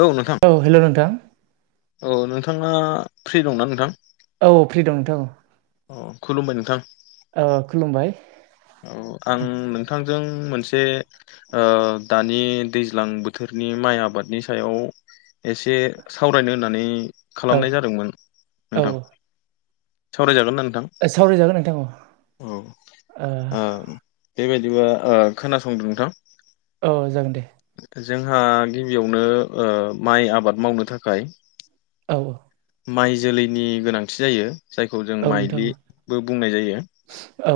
औ नोंथां औ हेल' नोंथां। औ नोंथाङा फ्रि दंना नोंथां? औ फ्रि दं नोंथां औ। औ खुलुमबाय नोंथां ओ खुलुमबाय औ आं नोंथांजों मोनसे ओ दानि दैज्लां बोथोरनि माइ आबादनि सायाव एसे सावरायनो होननानै औ खालामनाय जादोंमोन औ नोंथां। सावरायजागोन ना नोंथां? सावरायजागोन नोंथां औ औ। ओ बे बायदिबा ओ खोनासंदों नोंथां। औ जागोन दे। जोंहा गिबियावनो ओ माइ आबाद मावनो थाखाय औ माइ जोलैनि गोनांथि जायो जायखौ जों औ नोंथां माइलिबो बुंनाय जायो। औ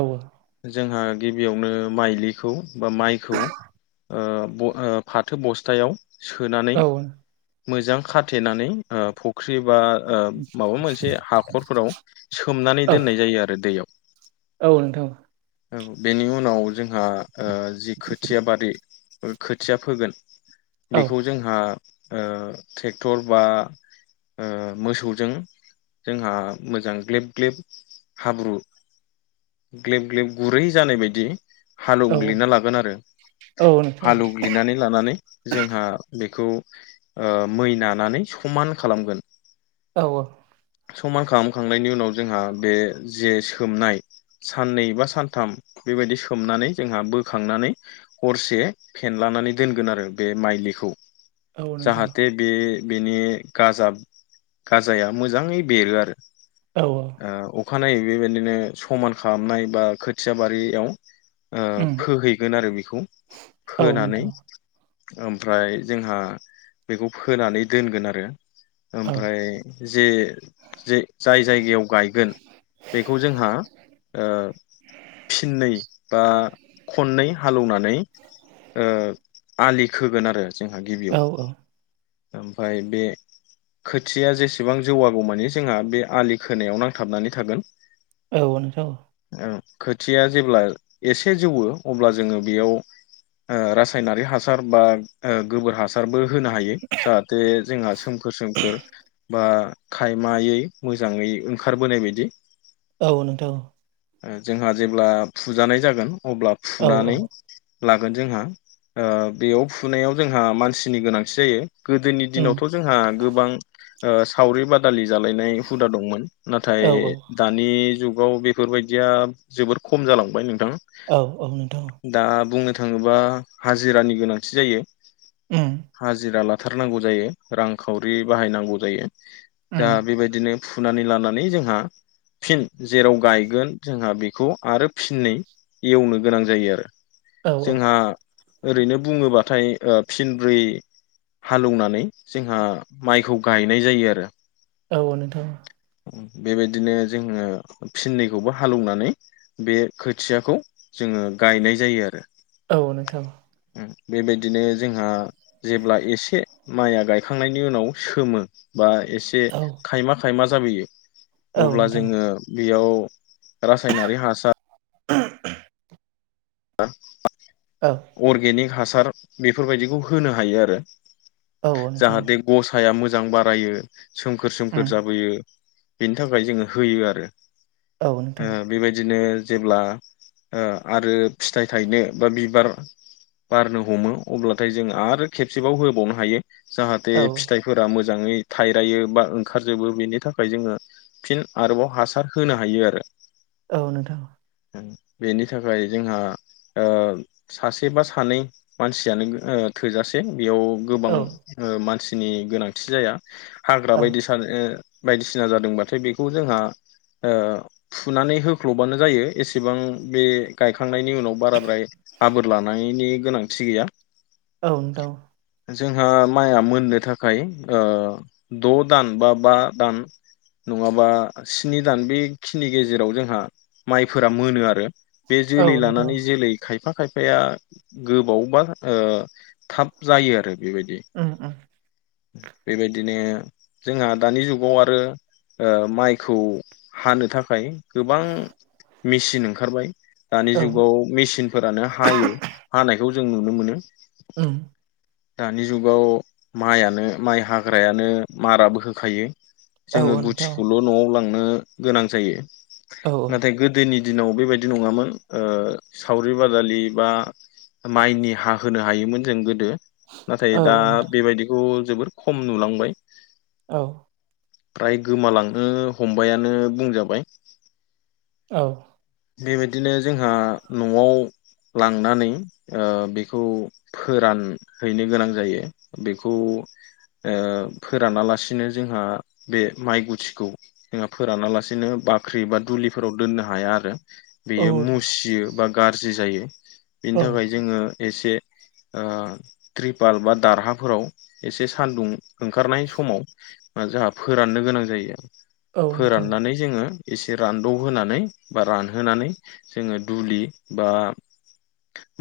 जोंहा गिबियावनो माइलिखौ बा माइखौ ओ ब‌ फाथो बस्तायाव सोनानै औ मोजां खाथेनानै फुख्रि फुख्रि बा माबा मोनसे हाखरफोराव सोमनानै दोननाय जायो आरो दैयाव [inaudible] औ नोंथां औ बेनि उनाव जोंहा जि खोथिया बारि खोथिया फोगोन औ बेखौ जोंहा ट्रेक्टर बा मोसौजों जोंहा मोजां ग्लेब ग्लेब हाब्रु ग्लेब ग्लेब गुरै जानाय बायदि औ हालेवग्लिना लागोन आरो औ नोंथां हालेवग्लिनानै लानानै जोंहा बेखौ मै नानानै समान खालामगोन औ समान खालामखांनायनि उनाव जोंहा बे जे सोमनाय साननै बा सानथाम बेबायदि सोमनानै जोंहा बोखांनानै हरसे फेनलानानै दोनगोन आरो बे माइलिखौ औ नोंथां जाहाथे बे बेनि गाजाया मोजाङै बेरो आरो औ औ ओ अखानायै बेबायदिनो समान खालामनाय बा खोथिया बारियाव उम फोहैगोन आरो बेखौ औ फोनानै नोंथां ओमफ्राय जोंहा बेखौ फोनानै दोनगोन आरो औ ओमफ्राय जे जे जाय जायगायाव गायगोन बेखौ जोंहा फिननै बा खननै हालेवनानै आलि खोगोन आरो जोंहा औ गिबियाव ओमफ्राय बे खोथिया जेसेबां जौवागौमानिे जोंहा बे आलि खोनायाव नांथाबनानै थागोन। औ खोथिया जेब्ला एसे जौवो अब्ला जोङो बेयाव रासायनारि हासार बा गोबोर हासारबो होनो हायो। जाहाथे जोंहा सोमखोर सोमखोर बा खायमायै मोजाङै ओंखारबोनाय बायदि औ नोथ जोंहा जेब्ला फुजानाय जागोन अब्ला औ फुनानै लागोन जोंहा ओ बेयाव फुनायाव जोंहा मानसिनि गोनांथि जायो। गोदोनि उम दिनावथ' जोंहा गोबां सावरि बादालि जालानाय हुदा दंमोन नाथाय औ दानि जुगाव बेफोरबायदिया जोबोद खम जालांबाय नों औ औ नोंथां बुंनो थाङोबा हाजिरानि गोनांथि जायो उम हाजिरा बुथारनांगौ जायो रांखावरि बाहायनांगौ जायो दा उम बेबायदिनो फुनानै लानानै जोंहा फिन जेराव गायगोन जोंहा बेखौ आरो फिननै एवनो गोनां जायो आरो औ जोंहा ओरैनो बुङोबाथाय फिनब्रै हालेवनानै जोंहा माइखौ गायनाय जायो आरो औ नोंथां बेबायदिनो जोङो फिननैखौबो हालौवनानै बे खोथियाखौ जों जोङो गायनाय जायो आरो औ नोंथां बेबायदिनो जोंहा जेब्ला एसे माइया गायखांनायनि उनाव सोमो बा एसे औ खायमा खायमा जाबोयो औ अब्ला जोङो नोंथां बेयाव रासायनारि हासार [inaudible] औ अर्गेनिक हासार बेफोरबायदिखौ होनो हायो आरो। औ नोंथां जाहाथे गसाया मोजां बारायो सोमखोर सोमखोर उम जाबोयो। बेनि थाखाय जोङो होयो आरो औ नोंथां ओ बेबायदिनो जेब्ला ओ आरो फिथाइ थायनो बा बिबार बारनो हमो अब्लाथाय जों आरो खेबसेबाव होबावनो हायो जाहाथे औ फिथाइफोरा मोजां मोजाङै थाइरायो बा ओंखारजोबो बेनि थाखाय जोङो फिन आरोबाव हासार होनो हायो आरो। औ नोंथां। बेनि थाखाय जोंहा ओ सासे बा सानै मानसियानो थोजासे। बेयाव गोबां औ ओ मानसिनि गोनांथि जाया हाग्रा औ बायदि सानो बायदिसिना जादोंबाथाय बेखौ जोंहा ओ फुनानै होख्ल'बानो जायो एसेबां बे गायखांनायनि उनाव बाराद्राय आबोर लानायनि गोनांथि गैया। औ नोंथां। जोंहा माइआ मोननो थाखाय ओ द' दान बा बा दान नङाबा स्नि दान बेखिनि गेजेराव जोंहा माइफोरा मोनो आरो। बे औ जोलै नोंथां लानानै जोलै खायफा खायफाया गोबावबा ओ थाब जायो आरो। बेबायदि उम उम बेबायदिनो जोंहा दानि जुगाव आरो ओ माइखौ हानो थाखाय गोबां मेचिन ओंखारबाय। दानि औ जुगाव मेसिनफोरानो हायो हानायखौ जों नुनो मोनो। उ। दानि जुगाव माइआनो माइ हाग्रायानो माराबो होखायो। औ जोङो नोंथां गुथिखौल' न'आव लांनो गोनां जायो औ नाथाय गोदोनि दिनाव बेबायदि नङामोन ओ सावरि बादालि बा माइनि हा होनो हायोमोन जों गोदो। नाथाय औ दा नोंथां बेबायदिखौ जोबोर खम नुलांबाय। औ फ्राय गोमालांनो हमबायानो बुंजाबाय। औ। बेबायदिनो जोंहा न'आव लांनानै ओ बेखौ फोरान हैनो गोनां जायो बेखौ ओ फोरानालासिनो जोंहा बे माइ गुथिखौ जोंहा फोरानालासिनो बाख्रि बा दुलिफोराव दोननो हाया आरो। औ बेयो मुसियो बा गाज्रि जायो बिनि औ थाखाय जोङो एसे ओ त्रिपाल बा दारहाफोराव एसे सान्दुं ओंखारनाय समाव जोंहा फोराननो गोनां जायो औ नोंथां फोराननानै जोङो एसे रानदौ होनानै बा रानहोनानै जोङो दुलि बा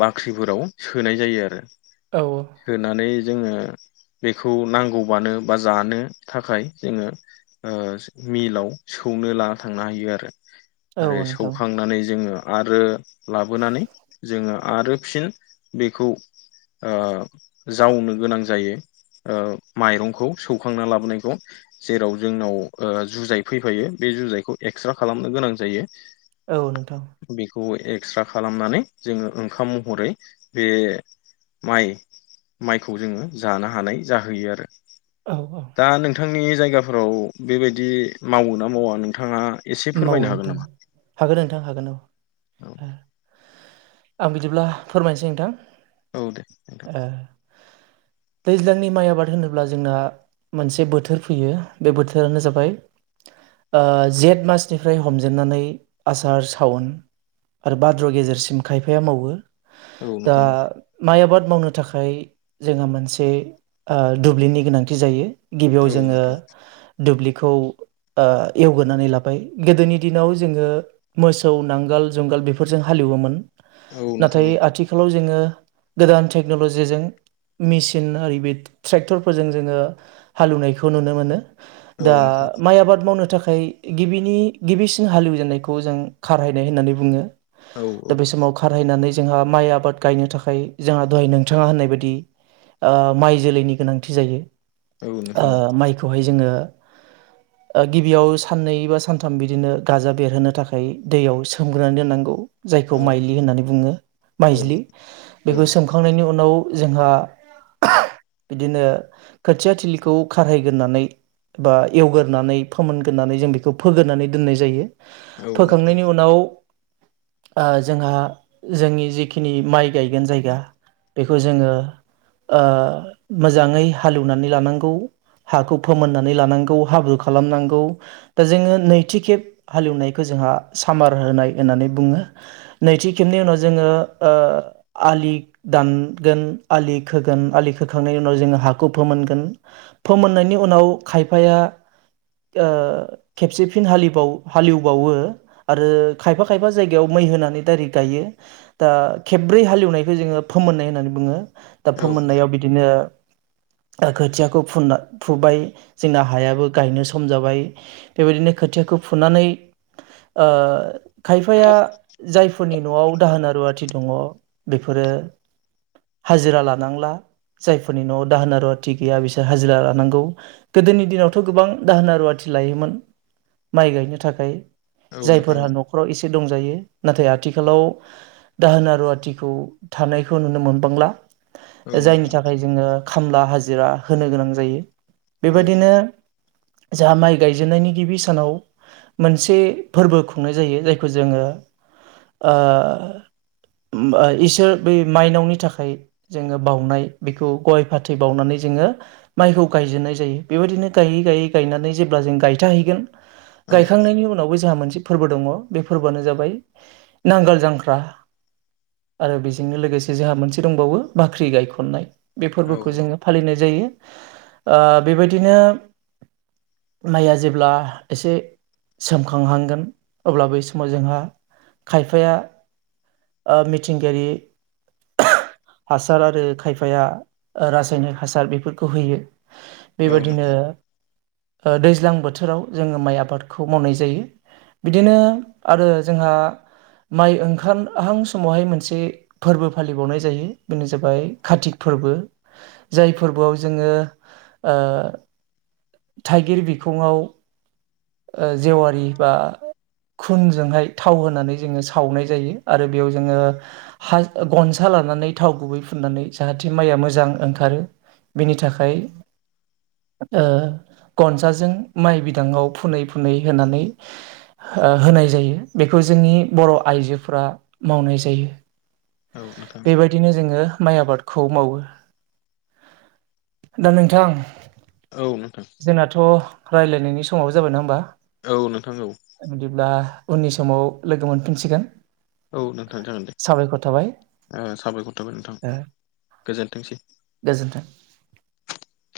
बाख्रिफोराव सोनाय जायो आरो। औ सोनानै जोङो बेखौ नांगौबानो बा जानो थाखाय जोङो ओ मिलाव सौनो लाना थांनो हायो आरो औ आरो नोंथां सौखांनानै जोङो आरो लाबोनानै जोङो आरो फिन बेखौ ओ जावनो गोनां जायो। ओ माइरंखौ सौखांना लाबोनायखौ जेराव जोंनाव ओ जुजाय फैफायो बे जुजायखौ एक्स्रा खालामनो गोनां जायो। औ नोंथां। एक्स्रा खालामनानै जोङो ओंखाम महरै बे माइ माइखौ जोङो जाना हानाय जाहोयो आरो। औ औ। दा नोंथांनि जायगाफोराव बेबायदि मावो ना मावा नोंथाङा एसे मावो फोरमायनो हागोन नोंथां नामा हागोन नोंथां हागोन औ औ आ। आं बिदिब्ला फोरमायनोसै नोंथां। औ दे नोंथां। ओ दैज्लांनि माइ आबाद होनोब्ला जोंना मोनसे बोथोर फैयो बे बोथोरानो जाबाय आ जेठ मास सनिफ्राय हमजेनन्नानै आसार सावन आरो बाद्र' गेजेरसिम खायफाया मावो। दा नोंथां माइ आबाद मावनो थाखाय जोंहा मोनसे आ दुब्लिनि गोनांथि जायो। गिबियाव औ जोङो नोंथां दुब्लिखौ आ एवग्रोनानै लाबाय गोदोनि दिनाव जोङो मोसौ नांगाल जुंगाल बेफोरजों हालेवोमोन। औ नोंथां नाथाय आथिखालाव जोङो गोदान टेक्न'लजिजों मेसिन आरि बे ट्रेक्टरफोरजों जोङो हालौवनायखौ नुनो मोनो। औ दा नोंथां माइ आबाद मावनो थाखाय गिबिनि गिबिसिन हालेवजेननायखौ जों खारहायनाय होननानै बुङो औ दा बे समाव खारहायनानै जोंहा माइ आबाद गायनो थाखाय जाहा दहाय नोंथाङा होननाय बायदि आ माइ जोलैनि गोनांथि जायो। औ आ नोंथां माइखौहाय जोङो आ गिबियाव साननै बा सा सानथाम बिदिनो गाजा बेरहोनो थाखाय दैयाव सोमग्रोनानै दोननांगौ। जायखौ औ नोंथां औ माइलि होननानै बुङो माइज्लि औ बेखौ सोमखांनायनि उनाव जोंहा बिदिनो खोथिया थिलिखौ खारहायग्रोनानै बा एवगोरनानै फोमोनगोरनानै जों बेखौ फोग्रोनानै दोननाय जायो। औ नोंथां फोखांनायनि उनाव आ जोंहा जोंनि जिखिनि माइ गायगोन जायगा बेखौ जोङो आ मोजाङै हालेवनानै लानांगौ। हाखौ फोमोननानै लानांगौ हाब्रु खालामनांगौ। दा जोङो नैथि खेब हालेवनायखौ जोंहा सामार होनाय होननानै बुङो। नैथि खेबनि उनाव जोङो ओ आलि दानगोन आलि खोगोन आलि खोखांनायनि उनाव जोङो हाखौ फोमोनगोन। फोमोननायनि उनाव खायफाया ओ। खेबसे फिन हालिबावो हालेवबावो आरो खायफा खायफा जायगायाव मै होनानै दाइरेक्ट गायो। दा खेब्रै हालेवनायखो जोङो फोमोननाय होननानै बुङो। दा औ फोमोननायाव बिदिनो ओ खोथियाखौ फुनना फुबाय जोंना हायाबो गायनो सम जाबाय। बेबायदिनो खोथियाखौ फुनानै आ खायफाया जायफोरनि न'आव दाहोना रुवाथि दङ। बेफोरो हाजिरा लानांला जायफोरनि न'आव दाहोना रुवाथि गैया बिसोर हाजिरा लानांगौ। गोदोनि दिनावथ' गोबां दाहोना रुवाथि लायोमोन माइ गायनो थाखाय। औ नोंथां जायफोरहा औ न'खाव इसे से दंजायो नाथाय आथिखालाव दाहोन रुवाथिखौ थानायखौ नुनो मोनबांला औ जायनि नोंथां थाखाय जोङो खामला हाजिरा होनो गोनां जायो। औ बेबादिनो जा माइ गायजेननायनि गिबि सानाव मोनसे फोरबो खुंनाय जायो जायखौ जोङो आ। उम आ इसोर बै माइनावनि थाखाय जोङो बावउनाय बेखौ गय फाथै बावनानै जोंङो माइखौ गायजेननाय जायो। बेबायदिनो गायै गायै गायनानै जेब्ला जों गाय था हैगोन औ गायखांनायनि उनावबो जाहा मोनस से फोर्बो दङ। बे फोर्बोयानो जाबाय नांगोल जांख्रा। आरो बेजोंनो लोगोसे जाहा मोनसे दंबावो बाख्रि गायखननाय। बे औ फोरबोखौ जोङो फालिनाय जायो। ओ बेबायदिनो माइया जे अब्ला एसे सोमखांहांगोन अब्ला बै समाव जोंहा खायफाया ओ मिथिंगायारि हासार आरो खायफाया रासायनिक हासार बेफोरखौ होयो। औ बेबायदिनो नोंथां ओ दैज्लां बोथो राव जोङो माइ आबादखौ मावनाय जायो बिदिनो आरो जोंहा माइ ओंखारहां समावहाय मोनसे फोरबो फालिबावनाय जायो बेनो जाबाय कातिकफोर फोरबो जाय फोरबोआव जोङो ओ थाइगिर बिखङाव ओ जेवारि बा खुनजोंहाय थाव होनानै जोङो सावनाय जायो आरो बेयाव जोङो हाय गनसा लानानै थाव गुबै फुननानै जाहाथे माइआ मोजां ओंखारो बिनि थाखाय ओ गनसाजों माइ बिदाङाव फुनै फुनै होनानै होनाय जायो बेखौ जोंनि बर' आइजोफोरा मावनाय जायो। औ नोंथां बेबायदिनो जोङो माइ आबादखौ मावो दा नोंथां औ नोंथां। रायज्लायनायनि समाव जाबाय ना होमबा औ नोंथां औ बिदिब्ला उननि समाव लोगो मोनफिनसिगोन। औ नोंथां जागोन दे। साबायखर थाबाय साबायखर थाबाय नोंथां ओ गोजोनथोंसै। गोजोन्थों। [inaudible]